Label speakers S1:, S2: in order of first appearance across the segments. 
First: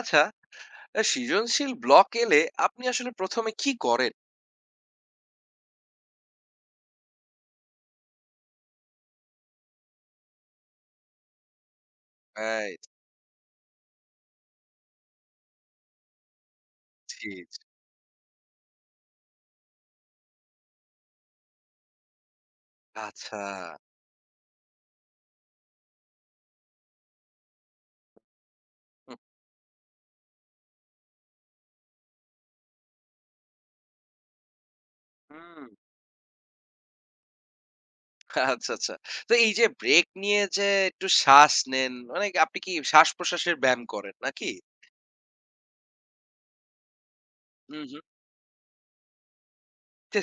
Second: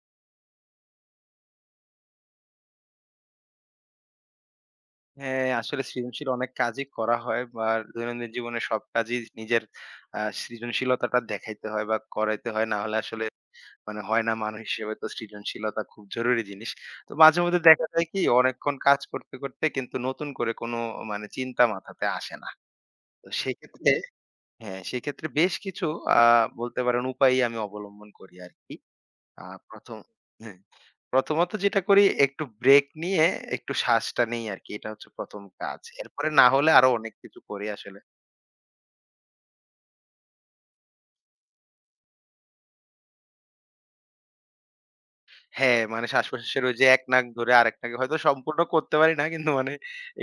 S1: আচ্ছা, আ সৃজনশীল ব্লক এলে আপনি আসলে ১ম এ কি করেন?
S2: হ্যাঁ, আসলে সৃজনশীল অনেক কাজই করা হয় বা দৈনন্দিন জীবনে সব কাজই নিজের সৃজনশীলতাটা দেখাইতে হয় বা করাইতে হয়। না
S1: রাইট,
S2: হলে আসলে মানে হয় না, মানুষ হিসেবে তো সৃজনশীলতা খুব জরুরি জিনিস। তো
S1: জি,
S2: মাঝে
S1: জি।
S2: মধ্যে দেখা যায় কি, অনেকক্ষণ কাজ করতে, করতে কিন্তু নতুন করে কোনো মানে চিন্তা মাথাতে আসে না। তো
S1: আচ্ছা।
S2: সেক্ষেত্রে হ্যাঁ, সেক্ষেত্রে বেশ কিছু আ বলতে পারেন উপায়ই আমি অবলম্বন করি আরকি।
S1: হুম,
S2: আ ১ম হ্যাঁ, প্রথমত যেটা করি একটু ব্রেক নিয়ে একটু শ্বাসটা নেই আরকি। এটা হচ্ছে ১ম
S1: হুম।
S2: কাজ। এরপরে না হলে আরো অনেক কিছু করি আসলে।
S1: আচ্ছা, আচ্ছা। তো এই যে ব্রেক নিয়ে যে একটু শ্বাস নেন, মানে আপনি কি শ্বাস-প্রশ্বাসের ব্যায়াম করেন নাকি?
S2: হ্যাঁ, মানে শ্বাস-প্রশ্বাসের ওই যে এক নাক ধরে আরেক
S1: হুম,
S2: নাকে
S1: হুম।
S2: হয়তো সম্পূর্ণ করতে পারি না। কিন্তু মানে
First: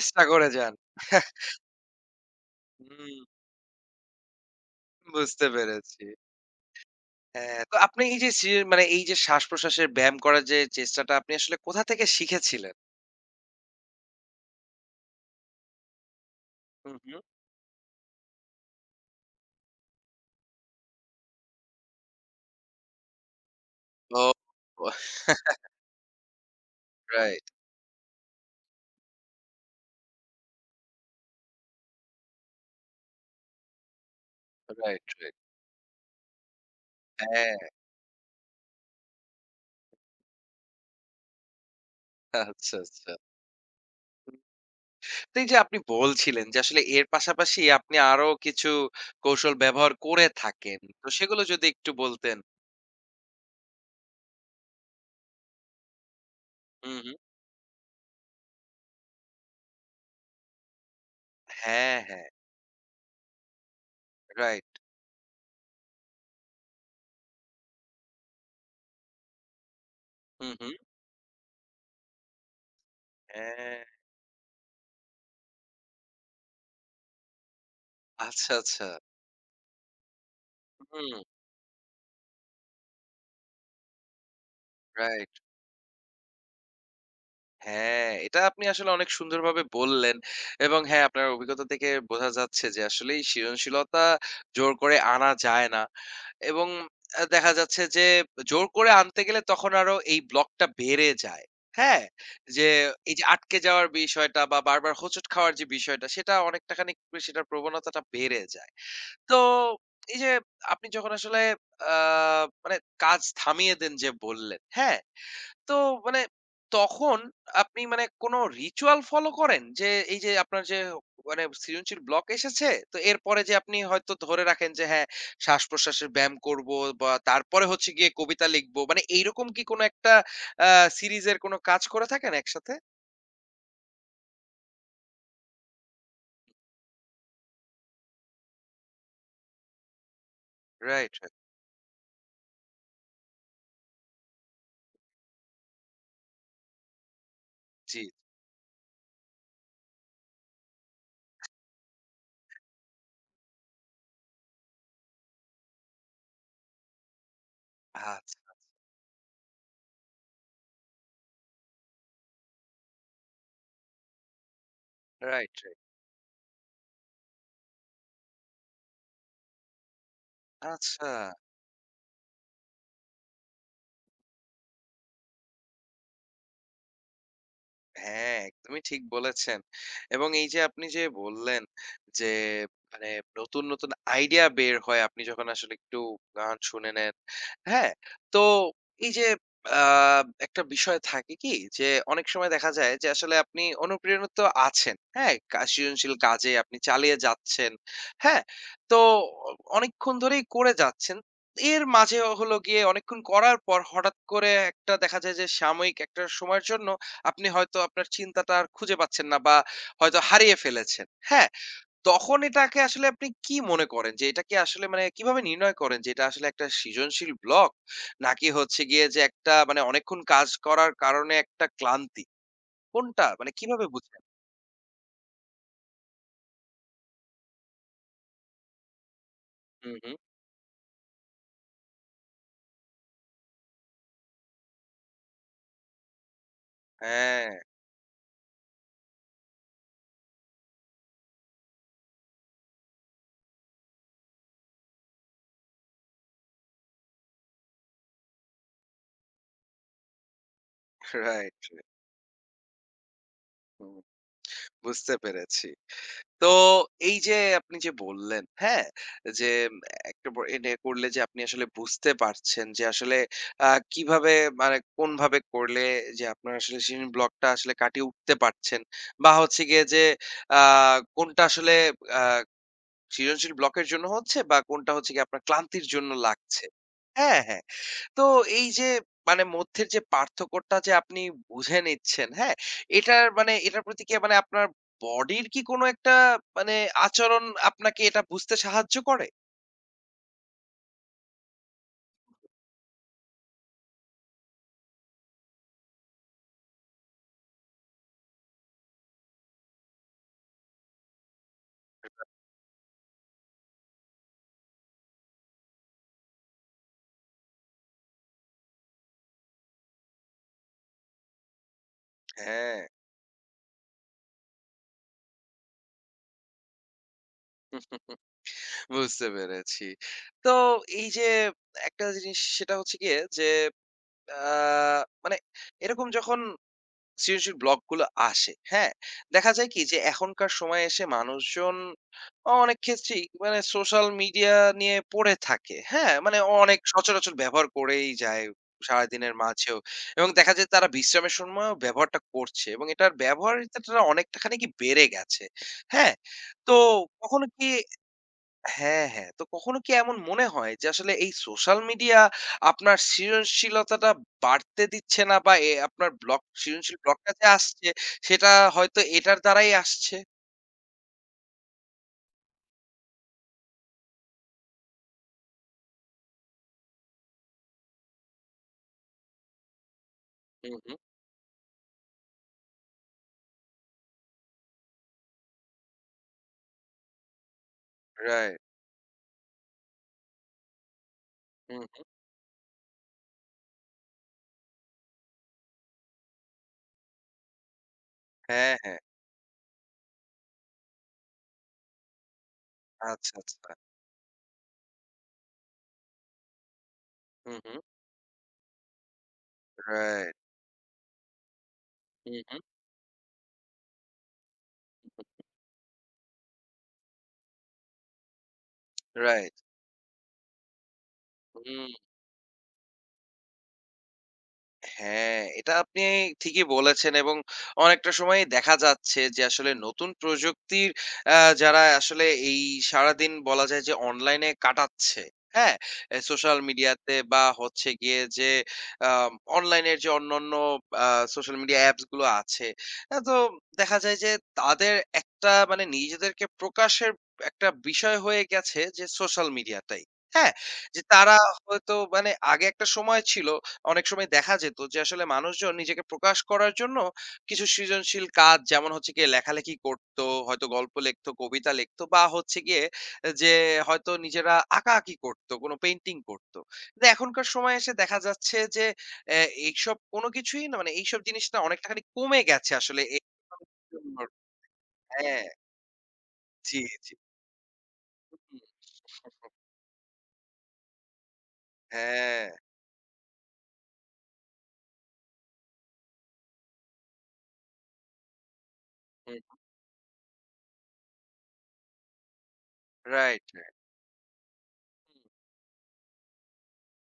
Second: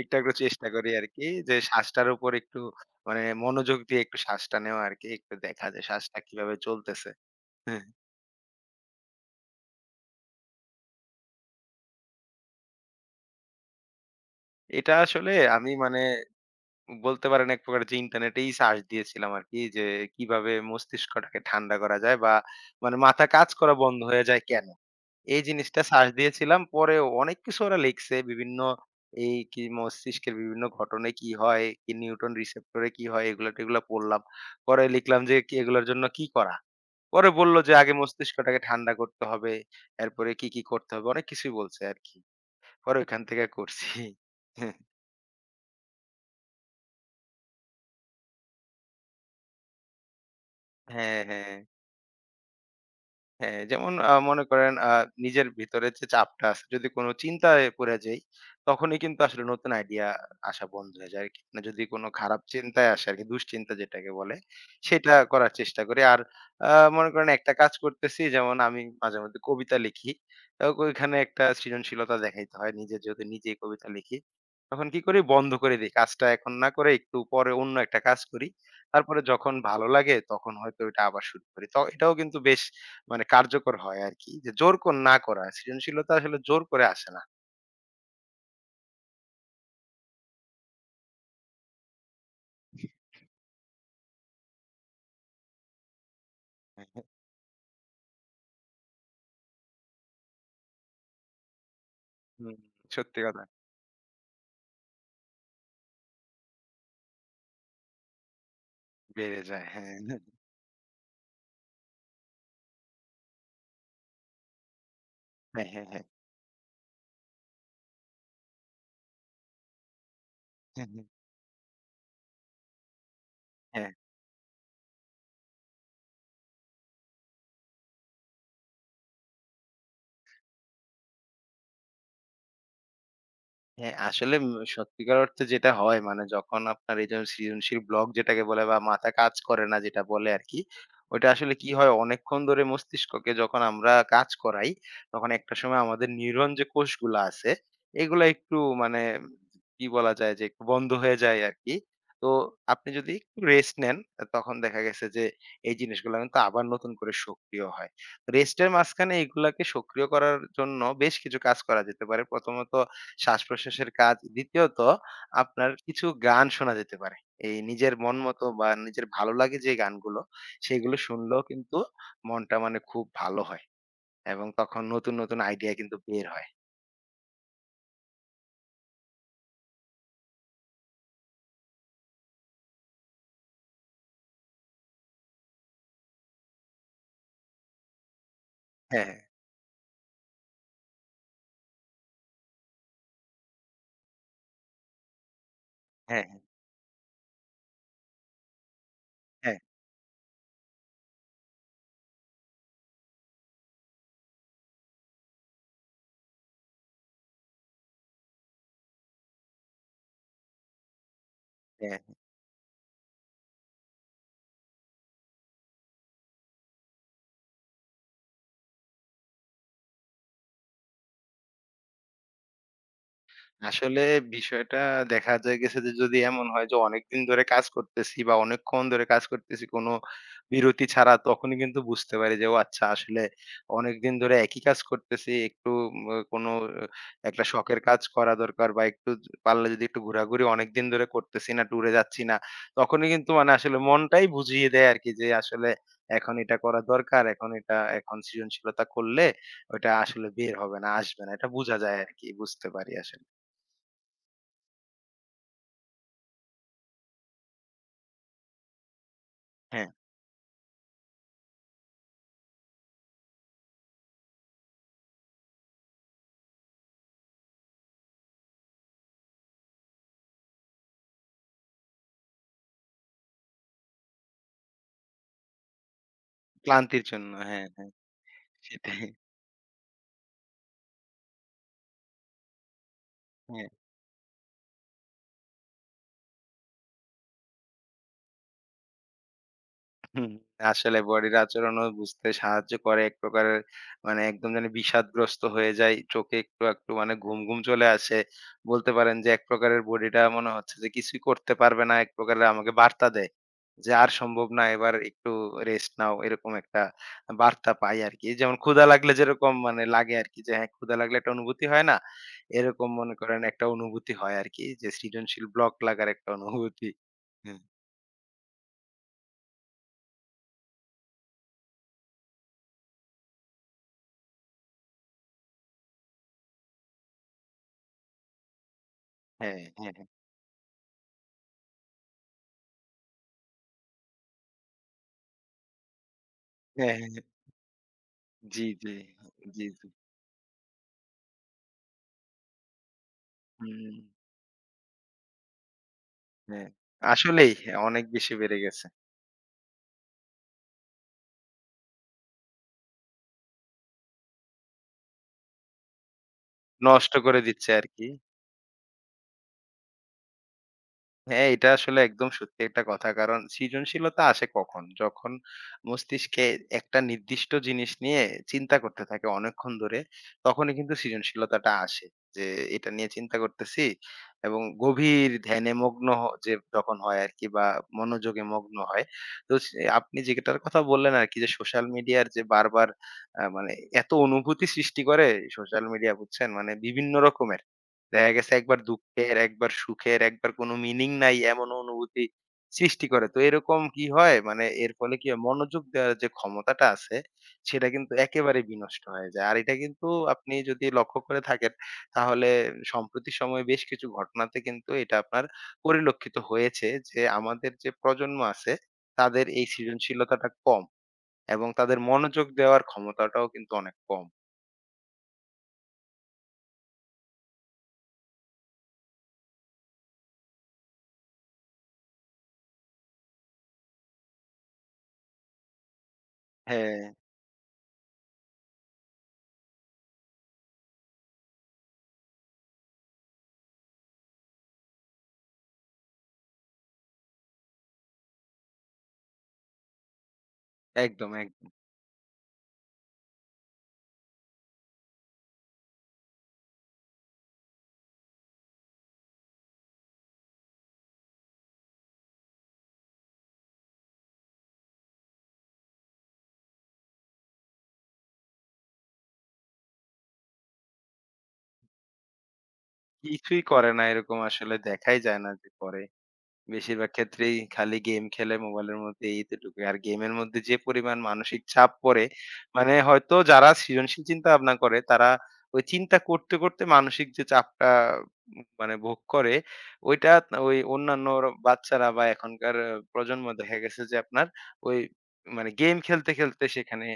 S2: একটু, একটু
S1: করে
S2: চেষ্টা
S1: যান।
S2: করি আরকি যে শ্বাসটার উপর একটু
S1: হুম,
S2: মানে মনোযোগ দিয়ে একটু শ্বাসটা নেওয়া আরকি। একটু
S1: বুঝতে
S2: দেখা যে
S1: পেরেছি।
S2: শ্বাসটা কিভাবে চলতেছে।
S1: হ্যাঁ, তো
S2: হ্যাঁ,
S1: আপনি এই যে সৃ মানে এই যে শ্বাস-প্রশ্বাসের ব্যায়াম করার যে চেষ্টাটা আপনি আসলে কোথা থেকে শিখেছিলেন?
S2: এটা আসলে আমি মানে
S1: হুম, হুম।
S2: বলতে পারেন এক প্রকার, যে ইন্টারনেটেই সার্চ দিয়েছিলাম আরকি, যে কিভাবে মস্তিষ্কটাকে ঠান্ডা করা যায় বা মানে মাথা কাজ করা বন্ধ হয়ে
S1: ও
S2: যায় কেন? এই জিনিসটা সার্চ দিয়েছিলাম। পরে অনেক
S1: রাইট,
S2: কিছু ওরা লিখছে, বিভিন্ন এই কি মস্তিষ্কের বিভিন্ন ঘটনায় কি হয়, কি নিউটন রিসেপ্টরে কি হয়, এগুলা-টেগুলা পড়লাম। পরে
S1: রাইট,
S2: লিখলাম যে
S1: রাইট।
S2: কি এগুলোর জন্য কি করা? পরে
S1: হ্যাঁ,
S2: বলল যে আগে মস্তিষ্কটাকে ঠান্ডা করতে হবে। এরপরে কি, কি করতে হবে? অনেক কিছুই বলছে আরকি।
S1: আচ্ছা,
S2: পরে
S1: আচ্ছা।
S2: ওইখান থেকে করছি।
S1: তো এই যে আপনি বলছিলেন যে আসলে এর পাশাপাশি আপনি আরো কিছু কৌশল ব্যবহার করে থাকেন। তো
S2: হ্যাঁ,
S1: সেগুলো
S2: হ্যাঁ।
S1: যদি একটু বলতেন।
S2: হ্যাঁ, যেমন মনে করেন নিজের ভিতরে যে চাপটা আছে, যদি
S1: হুম,
S2: কোন
S1: হুম।
S2: চিন্তায় পড়ে যাই, তখনই কিন্তু আসলে নতুন আইডিয়া আসা বন্ধ হয়ে যায় আরকি। না, যদি
S1: হ্যাঁ,
S2: কোন
S1: হ্যাঁ।
S2: খারাপ চিন্তায় আসে আরকি, দুশ্চিন্তা যেটাকে বলে,
S1: রাইট।
S2: সেটা করার চেষ্টা করি। আর আ মনে করেন একটা কাজ করতেছি, যেমন আমি মাঝে মধ্যে কবিতা লিখি।
S1: হুম,
S2: তো
S1: হুম।
S2: ওইখানে একটা সৃজনশীলতা দেখাইতে হয়। নিজে যেহেতু নিজেই
S1: হ্যাঁ।
S2: কবিতা লিখি, তখন কি করি? বন্ধ করে দেই। কাজটা এখন না করে একটু পরে অন্য একটা কাজ করি।
S1: আচ্ছা, আচ্ছা।
S2: তারপরে যখন ভালো লাগে, তখন হয়তো ওইটা
S1: হুম,
S2: আবার শুরু করি। তো এটাও কিন্তু বেশ মানে কার্যকর হয় আরকি। যে জোর কর না
S1: রাইট।
S2: করা। সৃজনশীলতা আসলে জোর করে আসে না।
S1: হ্যাঁ, এটা আপনি আসলে অনেক সুন্দরভাবে বললেন এবং হ্যাঁ, আপনার অভিজ্ঞতা থেকে বোঝা যাচ্ছে যে আসলেই সৃজনশীলতা জোর করে আনা যায় না। এবং
S2: হ্যাঁ, হ্যাঁ।
S1: দেখা যাচ্ছে যে জোর করে আনতে গেলে তখন আরো এই ব্লকটা বেড়ে যায়। হ্যাঁ?
S2: হুম।
S1: যে এই
S2: সত্যি
S1: যে
S2: কথা।
S1: আটকে যাওয়ার বিষয়টা বা বারবার হোঁচট খাওয়ার যে বিষয়টা সেটা অনেকটা খানিক সেটার প্রবণতাটা বেড়ে যায়। তো
S2: বেড়ে যায়। হ্যাঁ।
S1: এই যে আপনি যখন আসলে আ মানে কাজ থামিয়ে দেন যে বললেন, হ্যাঁ?
S2: হ্যাঁ,
S1: তো
S2: হ্যাঁ, হ্যাঁ।
S1: মানে তখন আপনি মানে কোনো রিচুয়াল ফলো করেন? যে এই যে আপনার যে
S2: হ্যাঁ, হ্যাঁ।
S1: মানে সৃজনশীল ব্লক এসেছে, তো এরপরে যে আপনি
S2: হ্যাঁ।
S1: হয়তো ধরে রাখেন যে হ্যাঁ, শ্বাস-প্রশ্বাসের ব্যায়াম করব বা তারপরে হচ্ছে গিয়ে কবিতা লিখব। মানে এইরকম কি কোনো একটা আ সিরিজের কোনো কাজ করে থাকেন একসাথে?
S2: হ্যাঁ, আসলে সত্যিকার অর্থে যেটা হয় মানে যখন আপনার এই যে সৃজনশীল ব্লক যেটাকে বলে বা মাথা কাজ করে না যেটা বলে আরকি।
S1: রাইট,
S2: ওইটা
S1: রাইট।
S2: আসলে কি হয়, অনেকক্ষণ ধরে মস্তিষ্ককে যখন আমরা কাজ করাই, তখন একটা সময় আমাদের নিউরন যে কোষগুলা আছে,
S1: জি।
S2: এগুলা একটু মানে কি বলা যায়, যে একটু বন্ধ হয়ে যায় আরকি। তো আপনি যদি একটু রেস্ট নেন, তখন দেখা গেছে যে এই জিনিসগুলা কিন্তু আবার নতুন করে সক্রিয় হয়।
S1: আচ্ছা।
S2: রেস্টের মাঝখানে এগুলাকে সক্রিয় করার জন্য বেশ কিছু কাজ করা যেতে পারে। প্রথমত শ্বাসপ্রশ্বাসের কাজ। দ্বিতীয়ত
S1: রাইট,
S2: আপনার
S1: রাইট।
S2: কিছু গান শোনা যেতে পারে। এই নিজের মন মতো বা নিজের ভালো লাগে যে গানগুলো, সেগুলো
S1: আচ্ছা।
S2: শুনলেও কিন্তু মনটা মানে খুব ভালো হয় এবং তখন নতুন, নতুন আইডিয়া কিন্তু বের হয়।
S1: হ্যাঁ, একদমই ঠিক বলেছেন। এবং এই যে আপনি যে বললেন যে মানে নতুন, নতুন আইডিয়া বের হয় আপনি যখন আসলে একটু গান শুনে নেন। হ্যাঁ? তো
S2: হ্যাঁ,
S1: এই
S2: হ্যাঁ,
S1: যে আ একটা বিষয় থাকে কি যে অনেক সময় দেখা যায় যে আসলে আপনি অনুপ্রেরিত আছেন। হ্যাঁ? সৃজনশীল
S2: হ্যাঁ,
S1: কাজে আপনি চালিয়ে যাচ্ছেন। হ্যাঁ? তো
S2: হ্যাঁ,
S1: অনেকক্ষণ ধরেই করে যাচ্ছেন। এর মাঝে হলো গিয়ে অনেকক্ষণ করার পর হঠাৎ করে একটা দেখা যায় যে সাময়িক একটা সময়ের জন্য আপনি হয়তো আপনার চিন্তাটা আর খুঁজে পাচ্ছেন না বা হয়তো হারিয়ে ফেলেছেন। হ্যাঁ?
S2: হ্যাঁ।
S1: তখন এটাকে আসলে আপনি কি মনে করেন যে এটা কি আসলে মানে কিভাবে নির্ণয় করেন যে এটা আসলে একটা সৃজনশীল ব্লক নাকি হচ্ছে গিয়ে যে একটা মানে অনেকক্ষণ কাজ করার কারণে একটা ক্লান্তি? কোনটা? মানে কিভাবে
S2: আসলে
S1: বুঝেন?
S2: বিষয়টা দেখা যায় গেছে, যে যদি এমন হয় যে অনেকদিন ধরে কাজ করতেছি বা অনেকক্ষণ ধরে কাজ করতেছি কোনো
S1: হুম, হুম।
S2: বিরতি ছাড়া, তখনই কিন্তু বুঝতে পারি যে ও আচ্ছা, আসলে অনেকদিন ধরে একই কাজ করতেছি, একটু উম, কোনো আহ, একটা
S1: হ্যাঁ,
S2: শখের কাজ করা দরকার, বা একটু পারলে যদি একটু ঘোরাঘুরি, অনেকদিন ধরে করতেছি না, ট্যুরে যাচ্ছি না, তখনই কিন্তু মানে আসলে মনটাই বুঝিয়ে দেয় আর কি, যে আসলে এখন এটা করা দরকার, এখন এটা, এখন সৃজনশীলতা করলে ওটা আসলে বের হবে না, আসবে না, এটা
S1: রাইট,
S2: বোঝা
S1: রাইট।
S2: যায় আর কি, বুঝতে পারি আসলে।
S1: হুম। বুঝতে পেরেছি। তো এই যে আপনি যে বললেন, হ্যাঁ? যে
S2: হ্যাঁ,
S1: একটা ব এটা করলে যে আপনি আসলে বুঝতে পারছেন যে আসলে আ কিভাবে মানে কোনভাবে করলে যে আপনার আসলে সেদিন ব্লকটা আসলে কাটিয়ে উঠতে পারছেন। বা হচ্ছে গিয়ে যে আ কোনটা আসলে আ সৃজনশীল ব্লকের জন্য হচ্ছে বা কোনটা হচ্ছে গিয়ে আপনার ক্লান্তির জন্য লাগছে।
S2: ক্লান্তির জন্য।
S1: হ্যাঁ, হ্যাঁ।
S2: হ্যাঁ, হ্যাঁ।
S1: তো এই যে
S2: সেটাই।
S1: মানে মধ্যের যে পার্থক্যটা যে আপনি বুঝে নিচ্ছেন, হ্যাঁ? এটার মানে
S2: হ্যাঁ,
S1: এটার প্রতি কি মানে আপনার বডির কি কোনো একটা মানে আচরণ আপনাকে এটা বুঝতে সাহায্য করে?
S2: হুম, আসলে বডির আচরণও বুঝতে সাহায্য করে এক প্রকারের। মানে একদম যেন বিষাদগ্রস্ত হয়ে যায়। চোখে একটু, একটু মানে ঘুম, ঘুম চলে আসে। বলতে পারেন যে এক প্রকারের বডিটা মনে হচ্ছে যে কিছুই করতে পারবে না। এক প্রকারের আমাকে বার্তা দেয় যে, "আর সম্ভব না, এবার একটু রেস্ট নাও।" এরকম একটা বার্তা পাই আরকি। যেমন ক্ষুধা লাগলে যেরকম মানে লাগে আরকি, যে হ্যাঁ, ক্ষুধা লাগলে একটা অনুভূতি হয় না?
S1: হ্যাঁ,
S2: এরকম মনে করেন একটা অনুভূতি হয় আরকি, যে সৃজনশীল ব্লক লাগার একটা অনুভূতি। হুম।
S1: বুঝতে পেরেছি। তো এই যে একটা জিনিস সেটা হচ্ছে গিয়ে যে আ মানে এরকম যখন সৃজনশীল ব্লক গুলো আসে। হ্যাঁ? দেখা
S2: হ্যাঁ,
S1: যায় কি
S2: হ্যাঁ,
S1: যে
S2: হ্যাঁ।
S1: এখনকার সময়ে এসে মানুষজন অনেক ক্ষেত্রেই মানে সোশ্যাল মিডিয়া নিয়ে পড়ে থাকে। হ্যাঁ? মানে অনেক
S2: হ্যাঁ,
S1: সচরাচর
S2: হ্যাঁ।
S1: ব্যবহার করেই যায়
S2: জি, জি,
S1: সারাদিনের
S2: জি,
S1: মাঝেও।
S2: জি।
S1: এবং দেখা যায় তারা বিশ্রামের সময়ও ব্যবহারটা করছে এবং এটার
S2: হুম,
S1: ব্যবহারিতাটা অনেকটা খানি বেড়ে গেছে। হ্যাঁ?
S2: হ্যাঁ।
S1: তো কখনো
S2: আসলেই
S1: কি
S2: অনেক বেশি বেড়ে গেছে।
S1: হ্যাঁ, হ্যাঁ। তো কখনো কি এমন মনে হয় যে আসলে এই সোশ্যাল মিডিয়া আপনার সৃজনশীলতাটা বাড়তে দিচ্ছে না বা আপনার ব্লক সৃজনশীল
S2: নষ্ট
S1: ব্লকটা
S2: করে
S1: যে
S2: দিচ্ছে
S1: আসছে
S2: আরকি।
S1: সেটা হয়তো এটার দ্বারাই আসছে?
S2: হ্যাঁ, এটা আসলে একদম সত্যি একটা কথা। কারণ সৃজনশীলতা আসে কখন? যখন মস্তিষ্কে একটা নির্দিষ্ট জিনিস নিয়ে চিন্তা করতে থাকে অনেকক্ষণ ধরে, তখনই
S1: হুম,
S2: কিন্তু
S1: হুম।
S2: সৃজনশীলতাটা আসে। যে এটা নিয়ে চিন্তা করতেছি এবং গভীর ধ্যানে মগ্ন যে যখন হয় আরকি, বা মনোযোগে
S1: রাইট।
S2: মগ্ন হয়। তো স আপনি যেটার কথা বললেন আরকি, যে
S1: হুম,
S2: সোশ্যাল
S1: হুম।
S2: মিডিয়ার যে বারবার মানে এত অনুভূতি সৃষ্টি করে সোশ্যাল মিডিয়া, বুঝছেন? মানে বিভিন্ন রকমের। দেখা গেছে
S1: হ্যাঁ,
S2: একবার
S1: হ্যাঁ।
S2: দুঃখের, একবার সুখের, একবার কোনো meaning নাই, এমন অনুভূতি সৃষ্টি করে।
S1: আচ্ছা,
S2: তো
S1: আচ্ছা।
S2: এরকম কি হয়? মানে এর ফলে কি হয়? মনোযোগ দেওয়ার যে ক্ষমতাটা আছে,
S1: হুম, হুম।
S2: সেটা কিন্তু একেবারে বিনষ্ট হয়ে যায়। আর এটা কিন্তু
S1: রাইট।
S2: আপনি যদি লক্ষ্য করে থাকেন,
S1: হুম,
S2: তাহলে
S1: হুম।
S2: সম্প্রতি সময়ে বেশ কিছু ঘটনাতে কিন্তু এটা আপনার পরিলক্ষিত হয়েছে, যে আমাদের যে প্রজন্ম আছে, তাদের
S1: রাইট।
S2: এই সৃজনশীলতাটা কম এবং
S1: হুম।
S2: তাদের মনোযোগ দেওয়ার ক্ষমতাটাও কিন্তু অনেক কম।
S1: হ্যাঁ, এটা আপনি ঠিকই বলেছেন এবং অনেকটা সময়ই দেখা যাচ্ছে যে আসলে নতুন প্রযুক্তির আ যারা আসলে এই সারাদিন বলা যায় যে অনলাইনে কাটাচ্ছে, হ্যাঁ? সোশ্যাল
S2: হ্যাঁ,
S1: মিডিয়াতে বা হচ্ছে গিয়ে যে আম অনলাইনের যে অন্যান্য আ সোশ্যাল মিডিয়া অ্যাপস গুলো আছে, তো দেখা যায় যে তাদের একটা মানে নিজেদেরকে প্রকাশের একটা বিষয় হয়ে গেছে যে সোশ্যাল মিডিয়াটাই। হ্যাঁ? যে
S2: একদম,
S1: তারা
S2: এক
S1: হয়তো মানে আগে একটা সময় ছিল অনেক সময় দেখা যেত যে আসলে মানুষজন নিজেকে প্রকাশ করার জন্য কিছু সৃজনশীল কাজ যেমন হচ্ছে গিয়ে লেখালেখি করত, হয়তো গল্প লিখত, কবিতা লিখত বা হচ্ছে গিয়ে যে হয়তো নিজেরা আঁকাআঁকি করত, কোনো পেইন্টিং করত। কিন্তু এখনকার সময়ে এসে দেখা যাচ্ছে যে এ এইসব কোনো কিছুই না মানে এইসব জিনিসটা অনেকটা খানি কমে গেছে আসলে এ
S2: কিছুই করে না, এরকম আসলে দেখাই যায়
S1: হ্যাঁ,
S2: না, যে করে।
S1: জি,
S2: বেশিরভাগ
S1: জি।
S2: ক্ষেত্রেই খালি গেম
S1: হুম,
S2: খেলে মোবাইলের মধ্যে, এতটুকু। আর গেমের মধ্যে যে পরিমাণ মানসিক চাপ পড়ে,
S1: হ্যাঁ,
S2: মানে হয়তো যারা সৃজনশীল চিন্তা ভাবনা করে তারা ওই চিন্তা করতে, করতে মানসিক যে চাপটা মানে ভোগ করে,
S1: হুম,
S2: ওইটা ওই অন্যান্য বাচ্চারা বা এখনকার
S1: রাইট,
S2: প্রজন্ম
S1: রাইট,
S2: দেখা গেছে যে আপনার ওই
S1: হুম,
S2: মানে গেম খেলতে, খেলতে সেখানে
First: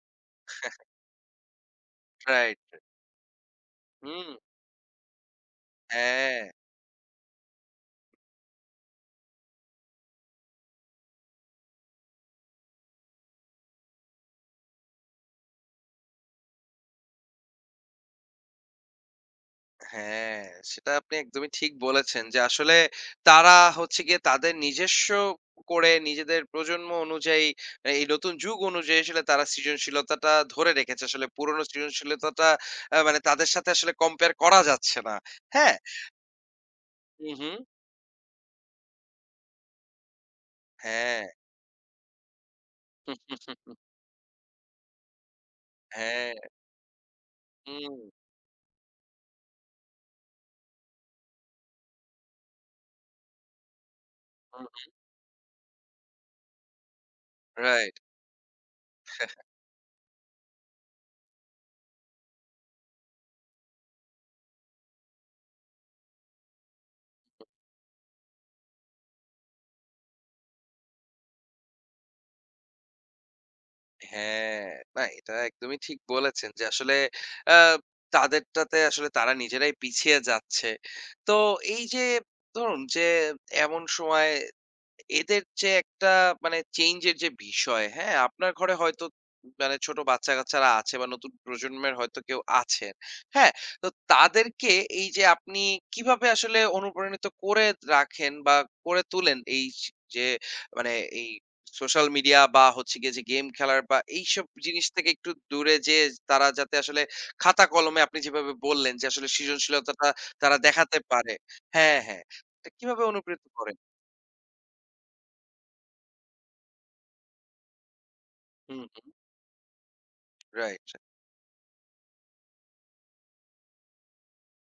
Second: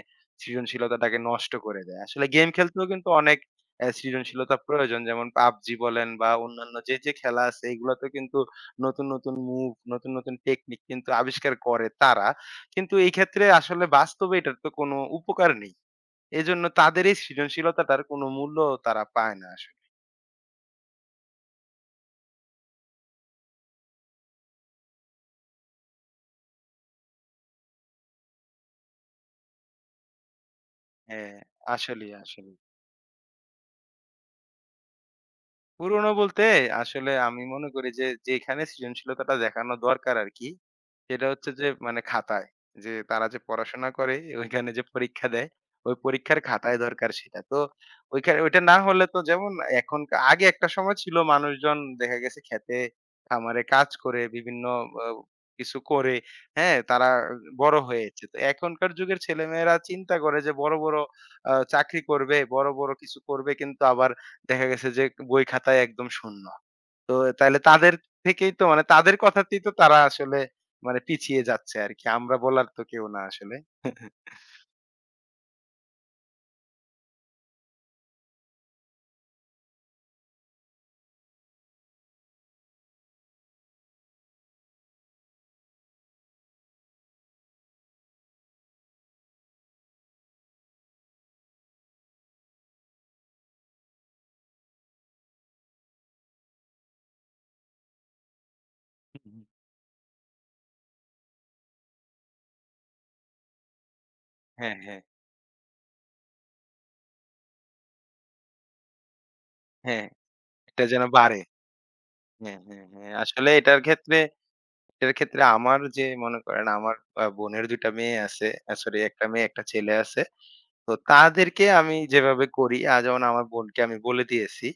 S2: সৃজনশীলতাটাকে নষ্ট করে দেয়।
S1: রাইট,
S2: আসলে গেম
S1: রাইট,
S2: খেলতেও কিন্তু অনেক
S1: হুম,
S2: সৃজনশীলতা প্রয়োজন। যেমন PUBG বলেন বা
S1: হ্যাঁ।
S2: অন্যান্য যে, যে খেলা আছে এগুলাতে কিন্তু নতুন, নতুন মুভ, নতুন, নতুন টেকনিক কিন্তু আবিষ্কার করে তারা। কিন্তু এই ক্ষেত্রে আসলে বাস্তবে এটার তো কোনো উপকার নেই। এজন্য তাদের এই সৃজনশীলতাটার কোনো মূল্য তারা পায় না আসলে।
S1: হ্যাঁ, সেটা আপনি একদমই ঠিক বলেছেন যে আসলে তারা হচ্ছে গিয়ে তাদের নিজস্ব করে নিজেদের প্রজন্ম অনুযায়ী এই নতুন যুগ অনুযায়ী আসলে তারা সৃজনশীলতাটা ধরে রেখেছে। আসলে
S2: হ্যাঁ,
S1: পুরনো
S2: আসলেই,
S1: সৃজনশীলতাটা
S2: আসলেই।
S1: মানে তাদের সাথে আসলে কম্পেয়ার করা যাচ্ছে না। হ্যাঁ?
S2: পুরোনো বলতে আসলে
S1: হু,
S2: আমি
S1: হু।
S2: মনে করি যে, যেখানে সৃজনশীলতাটা দেখানো দরকার আরকি।
S1: হ্যাঁ।
S2: সেটা হচ্ছে যে মানে খাতায়। যে তারা যে পড়াশোনা করে ওইখানে যে পরীক্ষা দেয়, ওই
S1: হ্যাঁ।
S2: পরীক্ষার খাতায় দরকার সেটা। তো
S1: হুম,
S2: ওইখানে ওইটা না হলে তো, যেমন এখন, আগে একটা সময় ছিল মানুষজন দেখা গেছে খেতে খামারে কাজ করে বিভিন্ন
S1: হুম।
S2: আ কিছু করে, হ্যাঁ? তারা বড়
S1: রাইট।
S2: হয়েছে। তো এখনকার যুগের ছেলেমেয়েরা চিন্তা করে যে বড়, বড় চাকরি করবে, বড়, বড় কিছু করবে, কিন্তু আবার দেখা গেছে যে বই খাতায় একদম শূন্য। তো তাইলে তাদের থেকেই তো মানে তাদের কথাতেই তো তারা আসলে মানে পিছিয়ে যাচ্ছে আরকি। আমরা বলার তো কেউ না আসলে।
S1: হ্যাঁ, না এটা একদমই ঠিক বলেছেন যে আসলে অ্যা তাদেরটাতে আসলে তারা নিজেরাই পিছিয়ে যাচ্ছে। তো এই যে ধরুন যে এমন সময় এদের যে একটা মানে চেঞ্জ এর যে বিষয়, হ্যাঁ? আপনার ঘরে হয়তো মানে ছোট বাচ্চা-কাচ্চারা আছে বা নতুন প্রজন্মের হয়তো কেউ আছেন। হ্যাঁ? তো তাদেরকে এই যে আপনি কিভাবে আসলে অনুপ্রাণিত করে রাখেন বা করে
S2: হুম,
S1: তোলেন
S2: হুম।
S1: এই স যে মানে এই সোশ্যাল মিডিয়া বা হচ্ছে গিয়ে যে গেম খেলার বা এইসব
S2: হ্যাঁ,
S1: জিনিস
S2: হ্যাঁ,
S1: থেকে একটু দূরে যেয়ে তারা যাতে আসলে খাতা কলমে আপনি যেভাবে বললেন যে আসলে
S2: হ্যাঁ।
S1: সৃজনশীলতাটা তারা
S2: এটা
S1: দেখাতে
S2: যেন
S1: পারে।
S2: বাড়ে।
S1: হ্যাঁ, হ্যাঁ।
S2: হ্যাঁ,
S1: তো
S2: হ্যাঁ,
S1: কিভাবে
S2: হ্যাঁ।
S1: অনুপ্রেরিত
S2: আসলে
S1: করেন?
S2: এটার ক্ষেত্রে এটার ক্ষেত্রে আমার যে মনে করেন আমার বোনের ২ টা মেয়ে আছে।
S1: হুম,
S2: সরি,
S1: হুম।
S2: ১ টা মেয়ে ১ টা ছেলে আছে।
S1: রাইট।
S2: তো তাদেরকে আমি যেভাবে করি, যেমন আমার বোনকে আমি বলে দিয়েছি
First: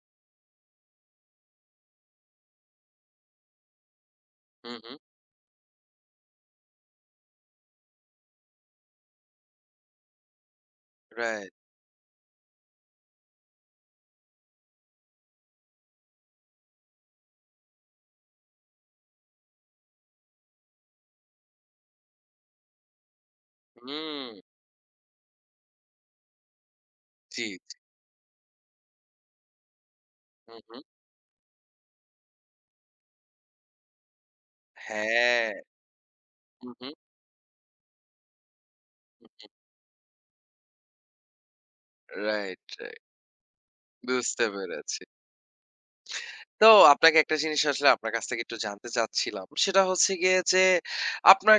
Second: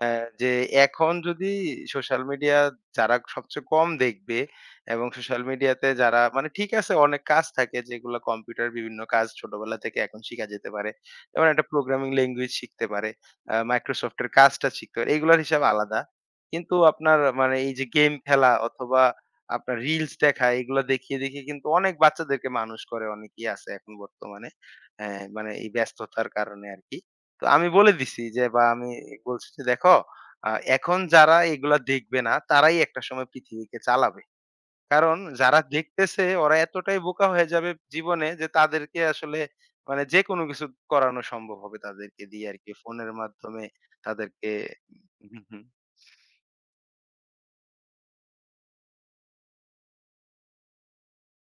S2: অ্যা যে, "এখন যদি সোশ্যাল মিডিয়া যারা সবচেয়ে কম দেখবে
S1: হুম, হুম।
S2: এবং সোশ্যাল মিডিয়াতে যারা" মানে ঠিক আছে, অনেক কাজ থাকে যেগুলো কম্পিউটার, বিভিন্ন কাজ ছোটবেলা থেকে এখন শিখা যেতে পারে। যেমন
S1: রাইট।
S2: একটা প্রোগ্রামিং ল্যাঙ্গুয়েজ শিখতে পারে, Microsoft এর কাজটা শিখতে পারে। এগুলার হিসাব আলাদা। কিন্তু আপনার মানে এই যে গেম খেলা অথবা আপনার রিলস দেখা, এগুলো দেখিয়ে, দেখিয়ে কিন্তু অনেক বাচ্চাদেরকে মানুষ করে, অনেকেই আছে এখন
S1: হুম।
S2: বর্তমানে। হ্যাঁ, মানে এই ব্যস্ততার কারণে আরকি।
S1: জি,
S2: তো আমি
S1: জি।
S2: বলে দিছি যে, বা আমি বলছি যে, "দেখো আ
S1: হুম, হুম।
S2: এখন যারা এগুলা দেখবে না, তারাই একটা সময় পৃথিবীকে চালাবে। কারণ
S1: হ্যাঁ।
S2: যারা দেখতেছে ওরা
S1: হুম, হুম।
S2: এতটাই বোকা হয়ে যাবে জীবনে, যে তাদেরকে আসলে মানে যেকোনো কিছু করানো সম্ভব হবে তাদেরকে দিয়ে
S1: রাইট,
S2: আরকি।
S1: রাইট।
S2: ফোনের মাধ্যমে
S1: বুঝতে
S2: তাদেরকে।"
S1: পেরেছি।
S2: হুম, হুম।
S1: তো আপনাকে একটা জিনিস আসলে আপনার কাছ থেকে একটু জানতে চাচ্ছিলাম। সেটা হচ্ছে গিয়ে যে আপনার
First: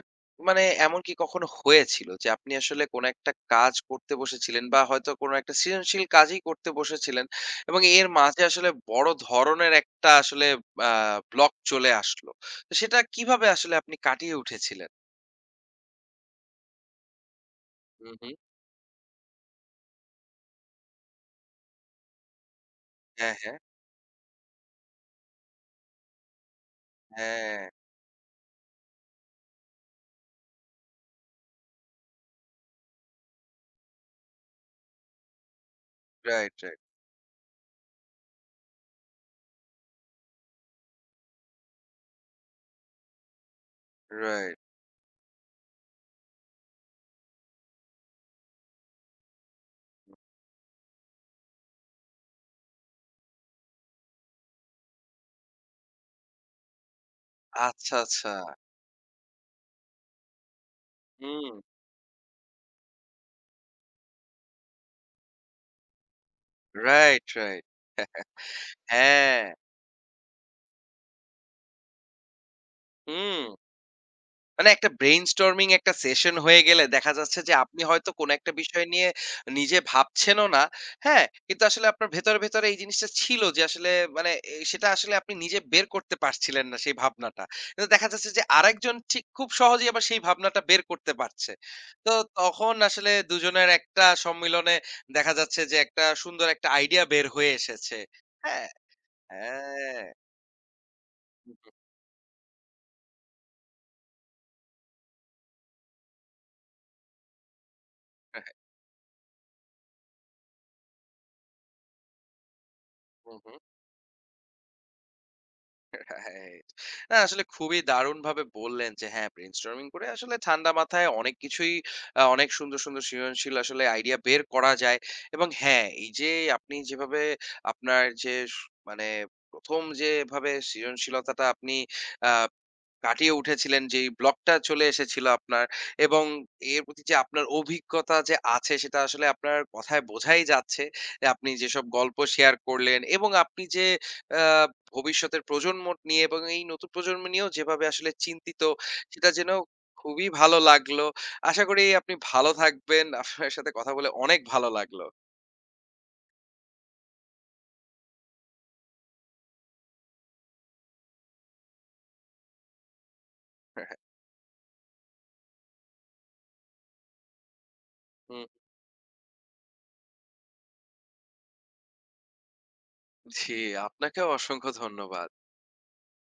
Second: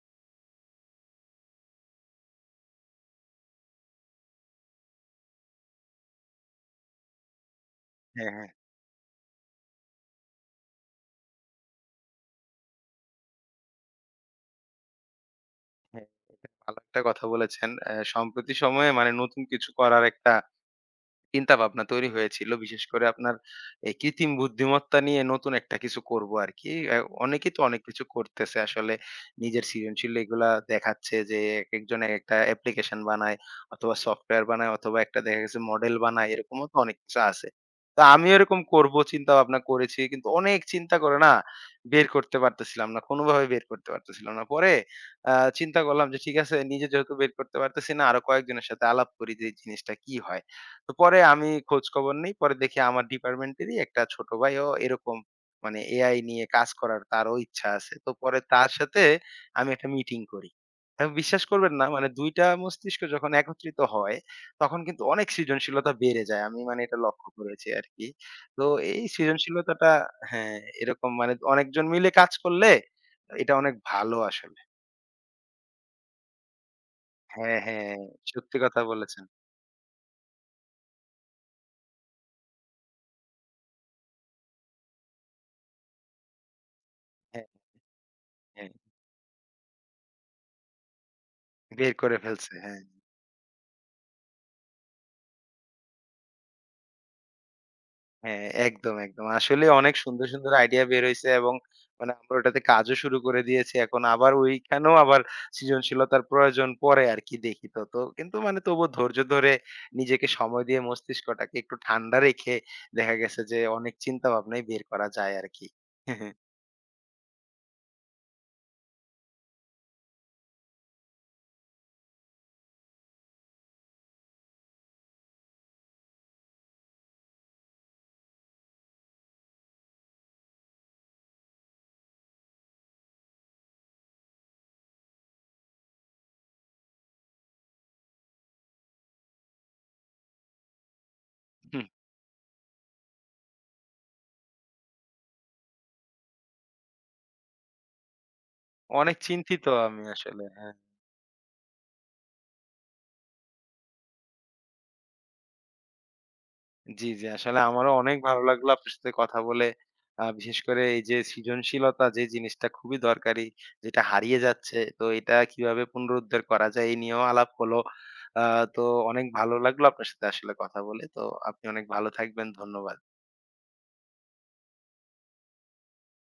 S1: মানে এমন কি কখনো হয়েছিল যে আপনি আসলে কোন একটা কাজ করতে বসেছিলেন বা হয়তো কোন একটা সৃজনশীল কাজই করতে বসেছিলেন এবং এর
S2: হ্যাঁ,
S1: মাঝে
S2: হ্যাঁ,
S1: আসলে বড় ধরনের একটা আসলে আ ব্লক চলে আসলো। তো সেটা কিভাবে আসলে আপনি কাটিয়ে উঠেছিলেন?
S2: হ্যাঁ। ভালো একটা কথা বলেছেন।
S1: হুম, হুম।
S2: সম্প্রতি সময়ে মানে নতুন কিছু করার একটা চিন্তাভাবনা তৈরি হয়েছিল। বিশেষ করে
S1: হ্যাঁ,
S2: আপনার
S1: হ্যাঁ।
S2: এই কৃত্রিম বুদ্ধিমত্তা নিয়ে নতুন একটা কিছু করব আরকি। অনেকেই
S1: হ্যাঁ।
S2: তো অনেক কিছু করতেছে আসলে। নিজের সৃজনশীল এগুলা দেখাচ্ছে, যে একেকজন একেকটা অ্যাপ্লিকেশন বানায় অথবা সফটওয়্যার বানায় অথবা একটা দেখা গেছে মডেল বানায়,
S1: রাইট,
S2: এরকমও তো
S1: রাইট।
S2: অনেক কিছু আছে। তো আমিও এরকম করব চিন্তা ভাবনা করেছি। কিন্তু অনেক চিন্তা করে না বের করতে পারতেছিলাম না। কোনোভাবে বের করতে পারতেছিলাম না।
S1: রাইট।
S2: পরে আ চিন্তা করলাম যে ঠিক আছে, নিজে যেহেতু বের করতে পারতেছি না, আরো কয়েকজনের সাথে আলাপ করি, যে এই জিনিসটা কি হয়? তো পরে আমি খোঁজ খবর নেই। পরে দেখি আমার ডিপার্টমেন্টেরই একটা ছোট ভাইও এরকম মানে এআই নিয়ে কাজ করার তারও ইচ্ছা
S1: আচ্ছা,
S2: আছে। তো
S1: আচ্ছা।
S2: পরে তার সাথে আমি একটা মিটিং করি। এখন বিশ্বাস
S1: হুম।
S2: করবেন না, মানে ২ টা মস্তিষ্ক যখন একত্রিত হয়, তখন কিন্তু অনেক সৃজনশীলতা বেড়ে যায়। আমি মানে এটা
S1: রাইট,
S2: লক্ষ্য
S1: রাইট।
S2: করেছি আরকি। তো এই
S1: হ্যাঁ।
S2: সৃজনশীলতাটা, হ্যাঁ, এরকম মানে অনেকজন মিলে কাজ করলে
S1: হুম।
S2: এটা অনেক ভালো আসলে।
S1: মানে একটা ব্রেইনস্টর্মিং একটা সেশন হয়ে গেলে দেখা যাচ্ছে যে
S2: হ্যাঁ,
S1: আপনি
S2: হ্যাঁ।
S1: হয়তো কোন একটা
S2: সত্যি কথা
S1: বিষয় নিয়ে
S2: বলেছেন।
S1: নিজে ভাবছেনও না। হ্যাঁ? কিন্তু আসলে আপনার ভেতরে, ভেতরে এই জিনিসটা ছিল যে আসলে মানে এ সেটা আসলে আপনি নিজে বের করতে পারছিলেন না সেই ভাবনাটা।
S2: হ্যাঁ,
S1: কিন্তু দেখা যাচ্ছে যে
S2: হ্যাঁ।
S1: আরেকজন ঠিক খুব সহজেই আবার সেই ভাবনাটা বের করতে পারছে।
S2: বের
S1: তো
S2: করে ফেলছে।
S1: তখন
S2: হ্যাঁ।
S1: আসলে দুজনের একটা সম্মিলনে দেখা যাচ্ছে যে একটা সুন্দর একটা আইডিয়া বের হয়ে এসেছে।
S2: হ্যাঁ,
S1: হ্যাঁ?
S2: একদম, একদম। আসলে অনেক
S1: হ্যাঁ।
S2: সুন্দর, সুন্দর আইডিয়া বের হইছে
S1: হু,
S2: এবং
S1: হু।
S2: মানে আমরা ওটাতে কাজও শুরু করে দিয়েছি। এখন আবার ওইখানেও আবার সৃজনশীলতার প্রয়োজন পড়ে আরকি, দেখি তো। তো কিন্তু
S1: হ্যাঁ, হ্যাঁ।
S2: মানে তবুও ধৈর্য ধরে নিজেকে সময় দিয়ে মস্তিষ্কটাকে একটু ঠান্ডা রেখে দেখা
S1: হু,
S2: গেছে
S1: হু।
S2: যে অনেক চিন্তা ভাবনাই বের করা যায় আরকি।
S1: রাইট। না আসলে খুবই দারুণভাবে বললেন যে হ্যাঁ ব্রেইনস্টর্মিং করে আসলে ঠান্ডা মাথায় অনেক কিছুই অনেক সুন্দর, সুন্দর সৃজনশীল আসলে আইডিয়া বের করা যায়। এবং হ্যাঁ, এই যে আপনি যেভাবে আপনার যে মানে ১ম যেভাবে সৃজনশীলতাটা আপনি আ কাটিয়ে উঠেছিলেন, যেই ব্লকটা চলে এসেছিল আপনার এবং এর প্রতি যে আপনার অভিজ্ঞতা যে আছে সেটা আসলে আপনার কথায় বোঝাই যাচ্ছে। যে আপনি যেসব গল্প শেয়ার করলেন এবং আপনি যে আ ভবিষ্যতের প্রজন্ম নিয়ে এবং এই নতুন প্রজন্ম নিয়েও যেভাবে আসলে চিন্তিত
S2: অনেক
S1: সেটা যেন
S2: চিন্তিত আমি
S1: খুবই
S2: আসলে।
S1: ভালো
S2: হ্যাঁ।
S1: লাগলো। আশা করি আপনি ভালো থাকবেন। আপনার সাথে কথা বলে অনেক ভালো লাগলো।
S2: জি, জি। আসলে আমারও অনেক ভালো লাগলো আপনার সাথে কথা বলে। বিশেষ করে এই যে সৃজনশীলতা যে জিনিসটা খুবই দরকারি, যেটা হারিয়ে যাচ্ছে। তো এটা কিভাবে পুনরুদ্ধার করা যায় এই নিয়েও আলাপ হলো। আ
S1: হুম,
S2: তো অনেক ভালো লাগলো আপনার সাথে আসলে কথা বলে। তো আপনি অনেক ভালো থাকবেন। ধন্যবাদ।
S1: জি আপনাকেও অসংখ্য ধন্যবাদ।